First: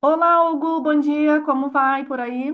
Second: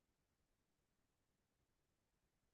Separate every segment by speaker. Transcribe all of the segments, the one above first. Speaker 1: Olá, Hugo, bom dia, como vai por aí?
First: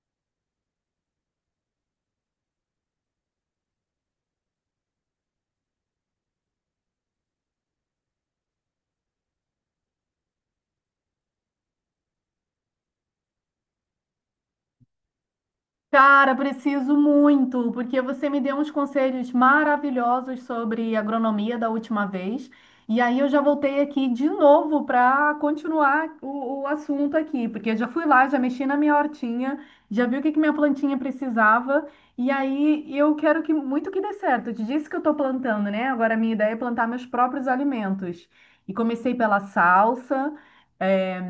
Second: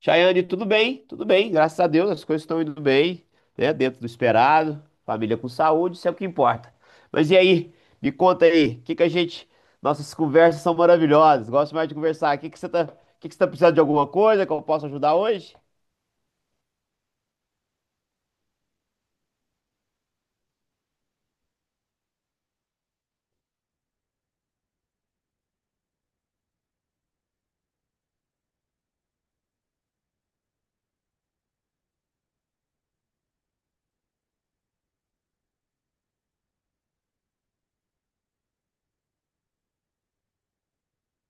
Speaker 2: Chayane, tudo bem? Tudo bem, graças a Deus, as coisas estão indo bem, né? Dentro do esperado, família com saúde, isso é o que importa. Mas e aí, me conta aí, o que que a gente. Nossas conversas são maravilhosas, gosto mais de conversar. O que que você tá, o que que você tá precisando de alguma coisa que eu possa ajudar hoje?
Speaker 1: Cara, preciso muito, porque você me deu uns conselhos maravilhosos sobre agronomia da última vez, e aí eu já voltei aqui de novo para continuar o assunto aqui, porque eu já fui lá, já mexi na minha hortinha, já vi o que que minha plantinha precisava, e aí eu quero que muito que dê certo. Eu te disse que eu estou plantando, né? Agora a minha ideia é plantar meus próprios alimentos. E comecei pela salsa, eh,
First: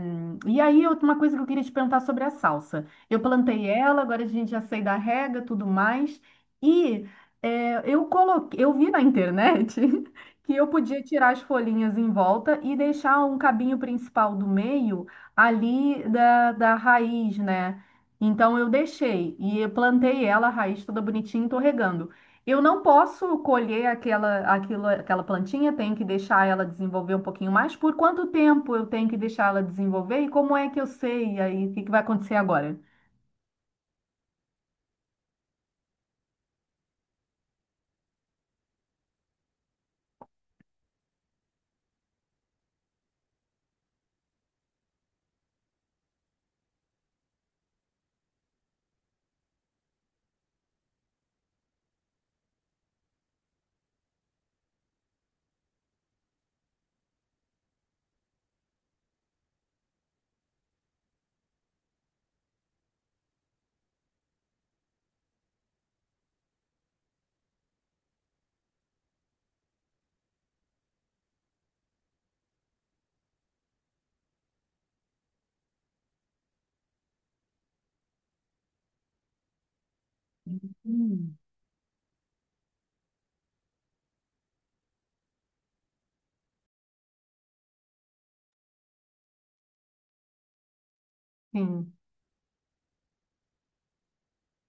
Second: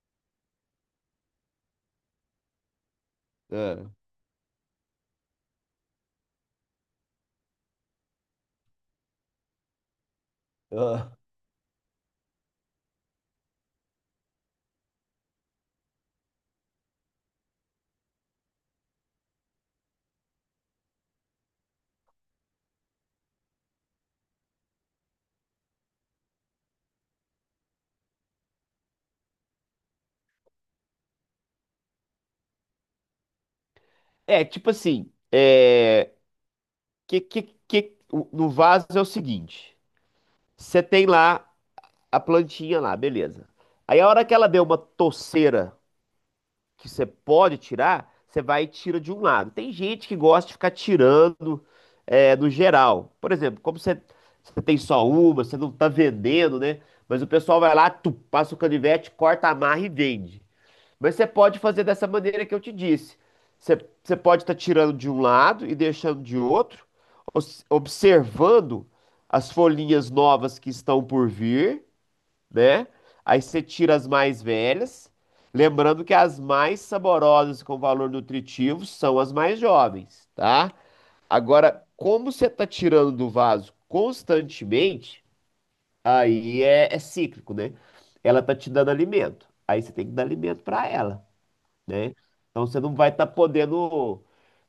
Speaker 1: e aí uma coisa que eu queria te perguntar sobre a salsa. Eu plantei
Speaker 2: Ah,
Speaker 1: ela, agora a gente já sei da rega, tudo mais. E é, eu coloquei, eu vi na internet que eu podia
Speaker 2: ah.
Speaker 1: tirar as folhinhas em volta e deixar um cabinho principal do meio ali da raiz, né? Então eu deixei e eu plantei ela, a raiz toda bonitinha, e tô regando. Eu não posso colher aquela, aquilo, aquela plantinha, tenho que deixar ela desenvolver um pouquinho mais. Por quanto tempo eu tenho que deixar ela desenvolver? E como é que eu sei? E aí, o que que vai acontecer agora?
Speaker 2: É, tipo assim, é, no vaso é o seguinte: você tem lá a plantinha lá, beleza. Aí a hora que ela deu uma toceira que você pode tirar, você vai e tira de um lado. Tem gente que gosta de ficar tirando no geral. Por exemplo, como você, você tem só uma, você não tá vendendo, né? Mas o pessoal vai lá, tu, passa o canivete, corta, amarra e vende. Mas você pode fazer dessa maneira que eu te disse. Você, você pode estar tirando de um lado e deixando de outro, observando as folhinhas novas que estão por vir, né? Aí você tira as mais velhas, lembrando que as mais saborosas com valor nutritivo são as mais jovens, tá?
Speaker 1: Hum.
Speaker 2: Agora, como você tá tirando do vaso constantemente, aí é cíclico, né? Ela tá te dando alimento, aí você tem que dar alimento para ela,
Speaker 1: Sim.
Speaker 2: né? Então você não vai estar podendo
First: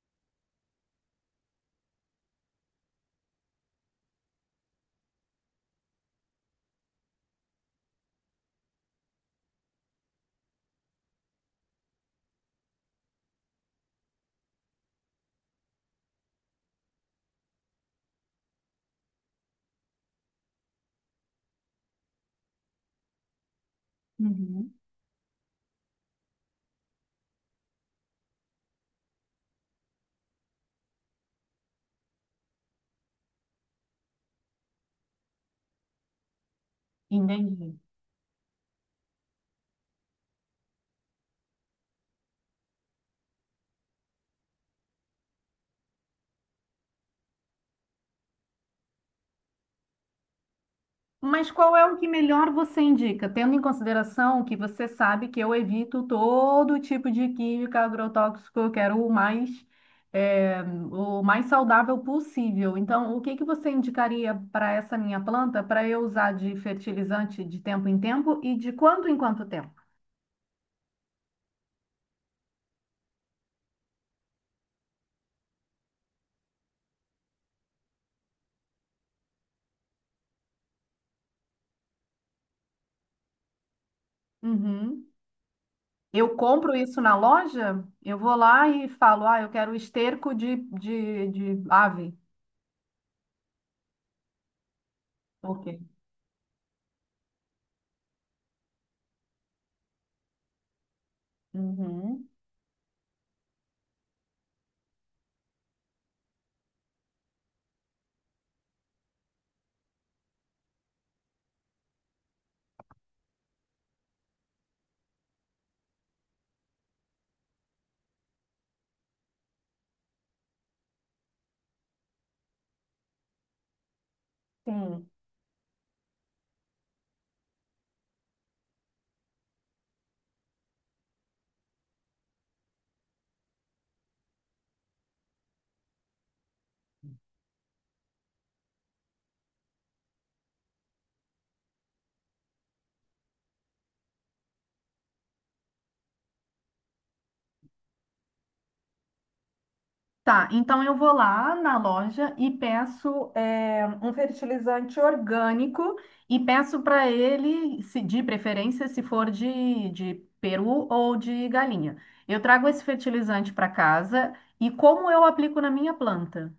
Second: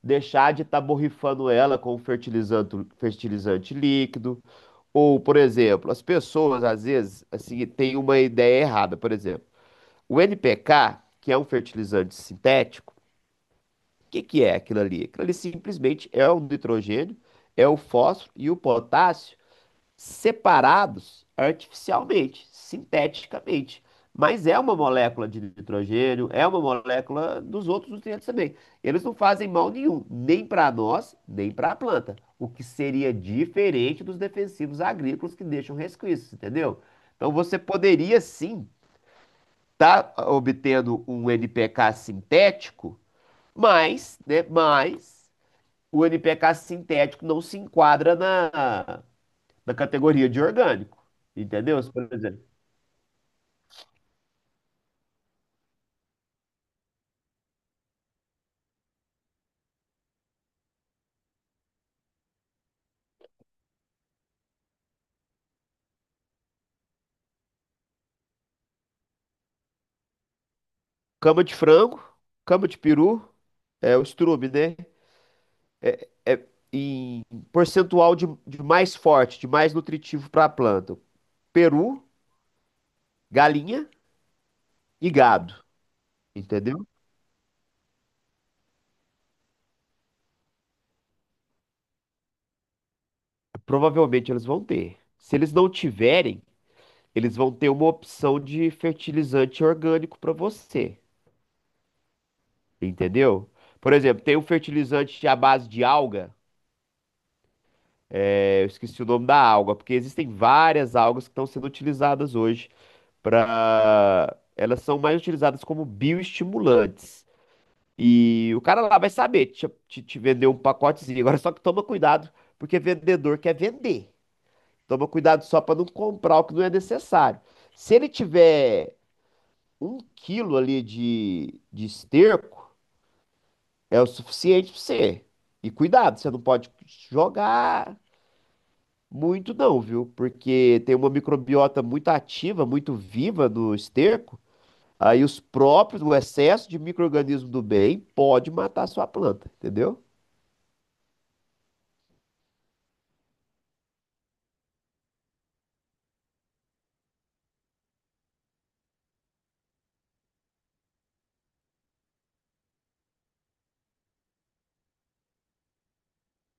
Speaker 2: deixar de estar borrifando ela com fertilizante, fertilizante líquido. Ou, por exemplo, as pessoas às vezes assim têm uma ideia errada. Por exemplo, o NPK, que é um fertilizante sintético, o que que é aquilo ali? Aquilo ali simplesmente é o nitrogênio, é o fósforo e o potássio separados artificialmente, sinteticamente. Mas é
Speaker 1: Uhum.
Speaker 2: uma molécula de nitrogênio, é uma molécula dos outros nutrientes também. Eles não fazem mal nenhum, nem para nós, nem para a planta. O que seria diferente dos defensivos agrícolas que deixam resquícios, entendeu? Então você
Speaker 1: Entendi.
Speaker 2: poderia sim estar tá obtendo um NPK sintético, mas, né, mas o NPK sintético não se enquadra na, da categoria de orgânico,
Speaker 1: Mas qual
Speaker 2: entendeu?
Speaker 1: é o que
Speaker 2: Por exemplo,
Speaker 1: melhor você indica, tendo em consideração que você sabe que eu evito todo tipo de química agrotóxico, eu quero o mais, eh, o mais saudável possível. Então, o que que você indicaria para essa minha planta para eu usar de fertilizante de tempo em tempo e de quanto em quanto tempo?
Speaker 2: cama de frango, cama de peru, é o estrume, né? É em percentual de mais forte, de mais nutritivo para a planta. Peru, galinha
Speaker 1: Uhum.
Speaker 2: e gado,
Speaker 1: Eu compro
Speaker 2: entendeu?
Speaker 1: isso na loja, eu vou lá e falo, ah, eu quero esterco de ave.
Speaker 2: Provavelmente eles vão ter. Se eles
Speaker 1: Ok.
Speaker 2: não tiverem, eles vão ter uma opção de fertilizante orgânico para você,
Speaker 1: Uhum,
Speaker 2: entendeu? Por exemplo, tem um fertilizante à base de alga. Eu esqueci o nome da alga, porque existem várias algas que estão sendo utilizadas hoje para. Elas são mais utilizadas como bioestimulantes. E o cara lá vai saber te vender um pacotezinho. Agora só que toma cuidado, porque vendedor quer vender. Toma
Speaker 1: sim.
Speaker 2: cuidado só para não comprar o que não é necessário. Se ele tiver um quilo ali de esterco, é o suficiente para você. E cuidado, você não pode jogar. Muito não, viu? Porque tem uma microbiota muito ativa, muito viva no esterco. Aí os próprios, o excesso de micro-organismo do bem pode matar a sua planta, entendeu?
Speaker 1: Tá, então eu vou lá na loja e peço é, um fertilizante orgânico e peço para ele, se de preferência, se for de peru ou de galinha. Eu trago esse fertilizante para casa e como eu aplico na minha planta?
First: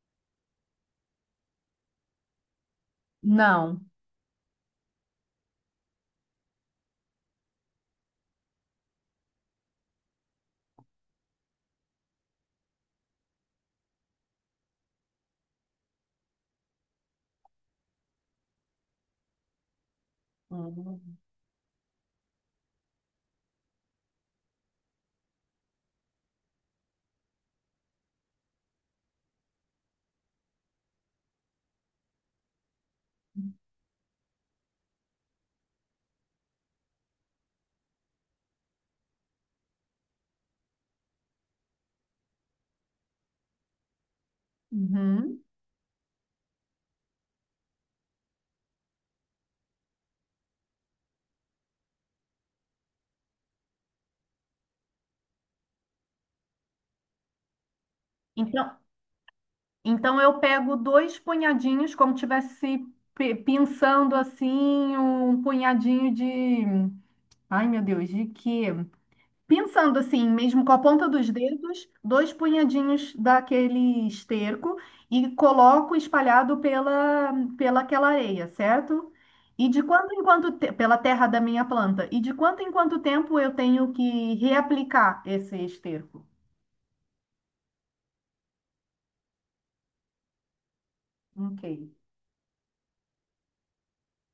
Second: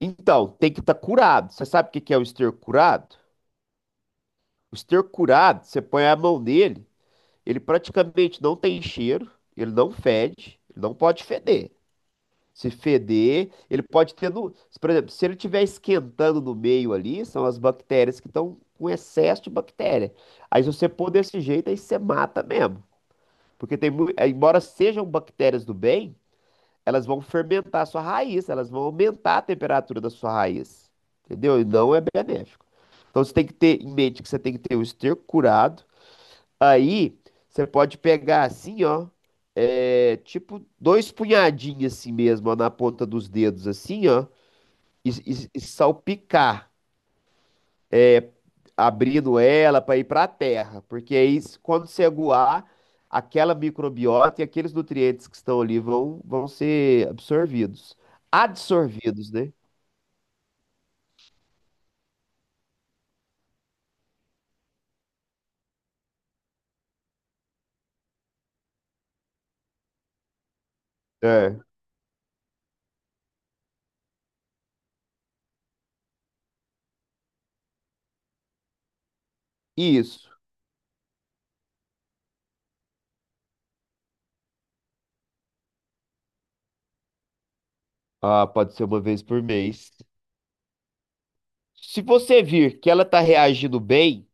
Speaker 2: Então, tem que estar curado. Você sabe o que que é o esterco curado?
Speaker 1: Não.
Speaker 2: O esterco curado, você põe a mão nele, ele praticamente não tem cheiro, ele não fede, ele não pode feder. Se feder, ele pode ter no, por exemplo, se ele estiver esquentando no meio ali, são as bactérias que estão com excesso de bactéria. Aí se você pôr
Speaker 1: Uhum.
Speaker 2: desse jeito, aí você mata mesmo. Porque tem, embora sejam bactérias do bem, elas vão fermentar a sua raiz, elas vão aumentar a temperatura da sua raiz. Entendeu? E não é benéfico. Então você tem que ter em mente que você tem que ter o esterco curado. Aí você pode pegar assim, ó, tipo dois punhadinhos assim mesmo, ó, na ponta dos dedos, assim, ó, e,
Speaker 1: Uhum.
Speaker 2: e salpicar, é, abrindo ela para ir para a terra, porque aí quando você aguar, aquela microbiota e aqueles nutrientes que estão ali vão, vão ser absorvidos,
Speaker 1: Então,
Speaker 2: adsorvidos, né?
Speaker 1: então eu pego dois punhadinhos, como tivesse pinçando assim, um punhadinho de. Ai, meu Deus, de quê? Pensando assim, mesmo com a ponta dos
Speaker 2: É,
Speaker 1: dedos, dois punhadinhos daquele esterco e coloco espalhado pela, pela aquela areia, certo? E de quanto em
Speaker 2: isso.
Speaker 1: quanto pela terra da minha planta, e de quanto em quanto tempo eu tenho que reaplicar esse esterco?
Speaker 2: Ah, pode ser uma vez por mês.
Speaker 1: Ok,
Speaker 2: Se você vir que ela tá reagindo bem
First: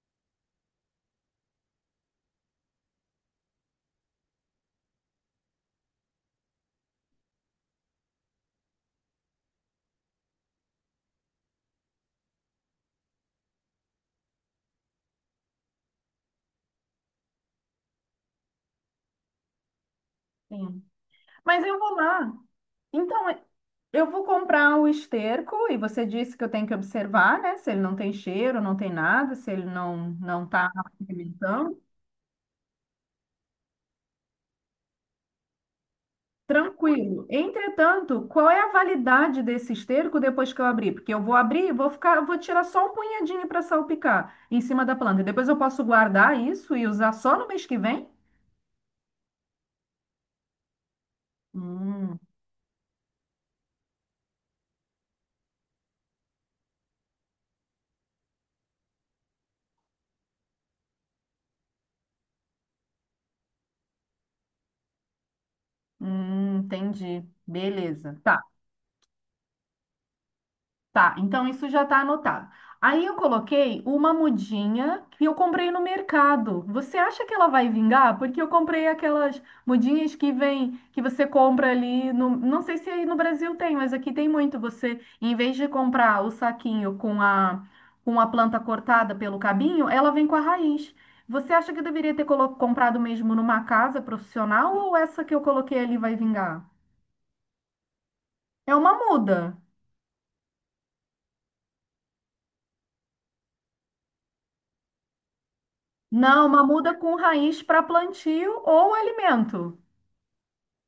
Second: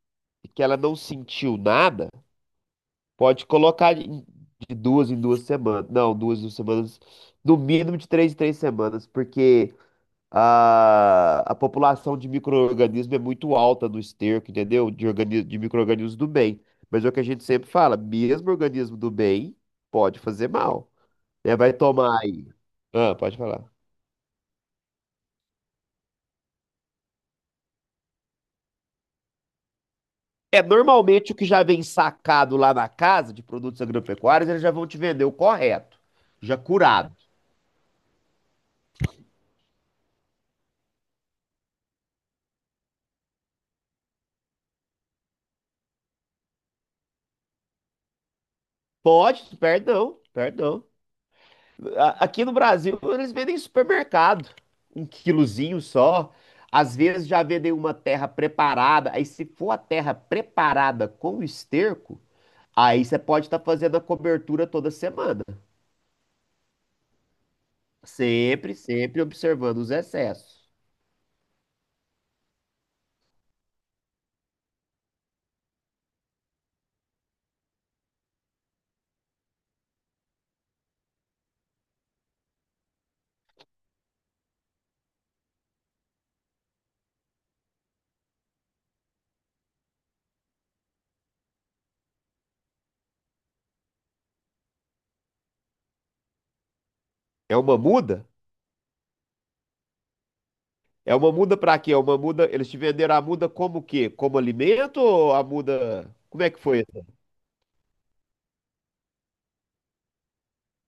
Speaker 2: e que ela não sentiu nada, pode colocar de duas em duas semanas. Não, duas em duas semanas. No mínimo de três em três semanas, porque a população de micro-organismos é muito alta no esterco, entendeu? De de micro-organismos do bem. Mas é o que a gente sempre fala, mesmo organismo do bem pode fazer
Speaker 1: sim.
Speaker 2: mal. Né?
Speaker 1: Mas
Speaker 2: Vai
Speaker 1: eu vou
Speaker 2: tomar
Speaker 1: lá.
Speaker 2: aí. Ah,
Speaker 1: Então,
Speaker 2: pode falar.
Speaker 1: eu vou comprar o esterco e você disse que eu tenho que observar, né? Se ele não tem cheiro, não tem nada, se ele não
Speaker 2: É,
Speaker 1: está
Speaker 2: normalmente o que já vem sacado lá na casa de produtos agropecuários, eles já vão te vender o correto, já curado.
Speaker 1: tranquilo. Entretanto, qual é a validade desse esterco depois que eu abrir? Porque eu vou abrir, e vou ficar, vou tirar só um punhadinho para salpicar em cima da planta. E depois eu posso guardar isso e usar só no mês que vem?
Speaker 2: Pode, perdão, perdão.
Speaker 1: Hum,
Speaker 2: A- Aqui no Brasil, eles vendem em supermercado, um quilozinho só. Às vezes já vendem uma terra preparada. Aí, se for a terra preparada com esterco, aí você pode estar fazendo a cobertura toda semana.
Speaker 1: entendi. Beleza. Tá.
Speaker 2: Sempre, sempre observando os excessos.
Speaker 1: Tá, então isso já tá anotado. Aí eu coloquei uma mudinha que eu comprei no mercado. Você acha que ela vai vingar? Porque eu comprei aquelas mudinhas que vem, que você compra ali no, não sei se aí no Brasil tem, mas aqui tem muito. Você, em vez de comprar o saquinho com a planta cortada pelo cabinho, ela vem com a raiz. Você acha que eu deveria ter comprado mesmo numa casa profissional ou essa que eu coloquei ali vai vingar?
Speaker 2: É uma muda?
Speaker 1: É uma muda.
Speaker 2: É uma muda para quê? É uma muda. Eles te venderam a muda como o quê? Como alimento ou a muda. Como
Speaker 1: Não,
Speaker 2: é que
Speaker 1: uma
Speaker 2: foi
Speaker 1: muda
Speaker 2: essa?
Speaker 1: com raiz para plantio ou alimento.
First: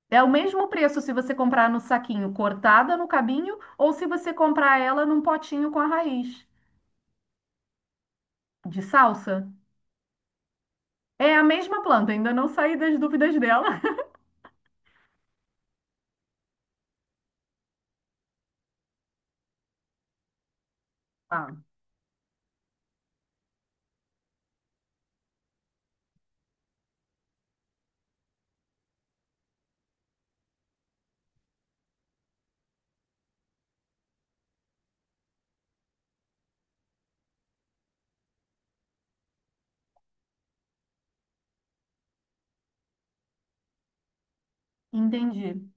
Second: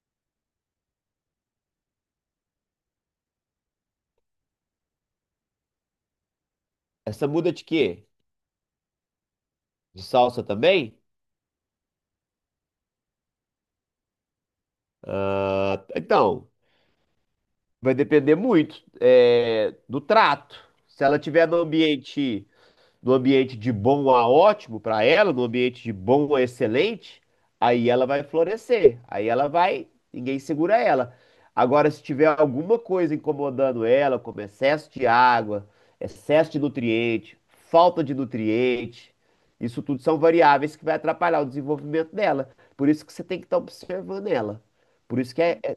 Speaker 1: É o mesmo preço se você comprar no saquinho cortada no cabinho ou se você comprar ela num potinho com a raiz
Speaker 2: Essa muda de quê?
Speaker 1: de salsa.
Speaker 2: De salsa também?
Speaker 1: É a mesma planta, ainda não saí das dúvidas dela.
Speaker 2: Ah, então. Vai depender muito do trato. Se ela tiver no
Speaker 1: Ah,
Speaker 2: ambiente, no ambiente de bom a ótimo para ela, no ambiente de bom a excelente, aí ela vai florescer. Aí ela vai, ninguém segura ela. Agora, se tiver alguma coisa incomodando ela, como excesso de água, excesso de nutriente, falta de nutriente, isso tudo são variáveis que vai atrapalhar o desenvolvimento dela. Por isso que você tem que estar observando ela. Por isso que é
Speaker 1: entendi.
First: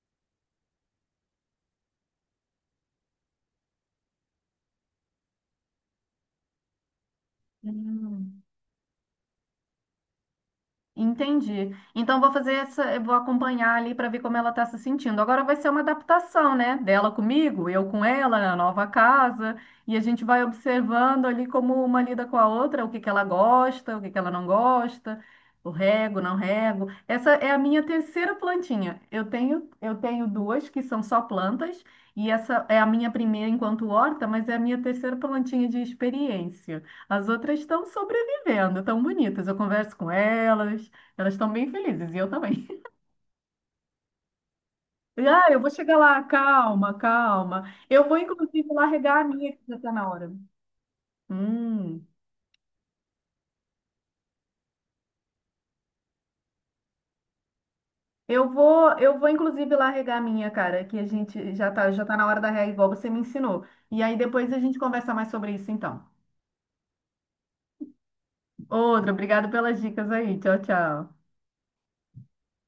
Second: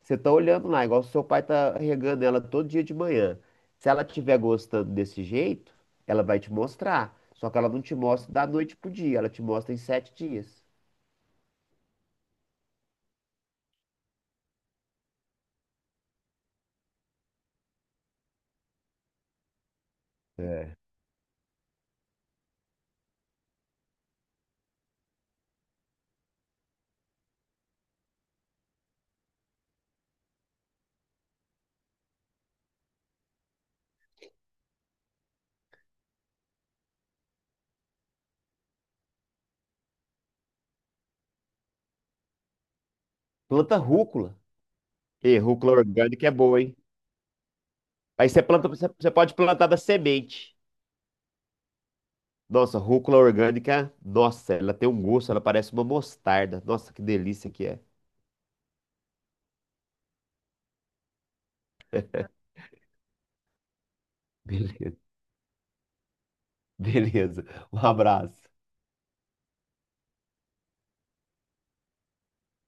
Speaker 2: você tá olhando lá, igual seu pai tá regando ela todo dia de manhã. Se ela tiver gostando desse jeito, ela vai te mostrar. Só que ela não te mostra
Speaker 1: Hum.
Speaker 2: da noite pro dia, ela te mostra em sete dias.
Speaker 1: Entendi. Então vou fazer essa, eu vou acompanhar ali para ver como ela está se sentindo. Agora vai ser uma adaptação, né? Dela comigo, eu com ela, na nova casa, e a gente vai
Speaker 2: É.
Speaker 1: observando ali como uma lida com a outra, o que que ela gosta, o que que ela não gosta, o rego, não rego. Essa é a minha terceira plantinha. Eu tenho duas que são só plantas, e essa é a minha primeira enquanto horta, mas é a minha terceira plantinha de experiência. As outras estão sobre vendo, tão bonitas. Eu converso com elas, elas estão bem felizes e eu também.
Speaker 2: Planta rúcula. E
Speaker 1: Ah, eu vou
Speaker 2: rúcula
Speaker 1: chegar lá,
Speaker 2: orgânica é boa, hein?
Speaker 1: calma, calma. Eu vou
Speaker 2: Aí você
Speaker 1: inclusive
Speaker 2: planta,
Speaker 1: lá
Speaker 2: você
Speaker 1: regar a
Speaker 2: pode
Speaker 1: minha que
Speaker 2: plantar da
Speaker 1: já tá na hora.
Speaker 2: semente.
Speaker 1: Hum.
Speaker 2: Nossa, rúcula orgânica, nossa, ela tem um gosto, ela parece uma mostarda. Nossa, que delícia que é.
Speaker 1: Eu vou inclusive lá regar a minha, cara, que a gente já tá na hora da rega igual você me ensinou. E aí depois a gente
Speaker 2: Beleza,
Speaker 1: conversa mais sobre isso então.
Speaker 2: beleza. Um abraço.
Speaker 1: Outra, obrigado pelas dicas aí. Tchau, tchau.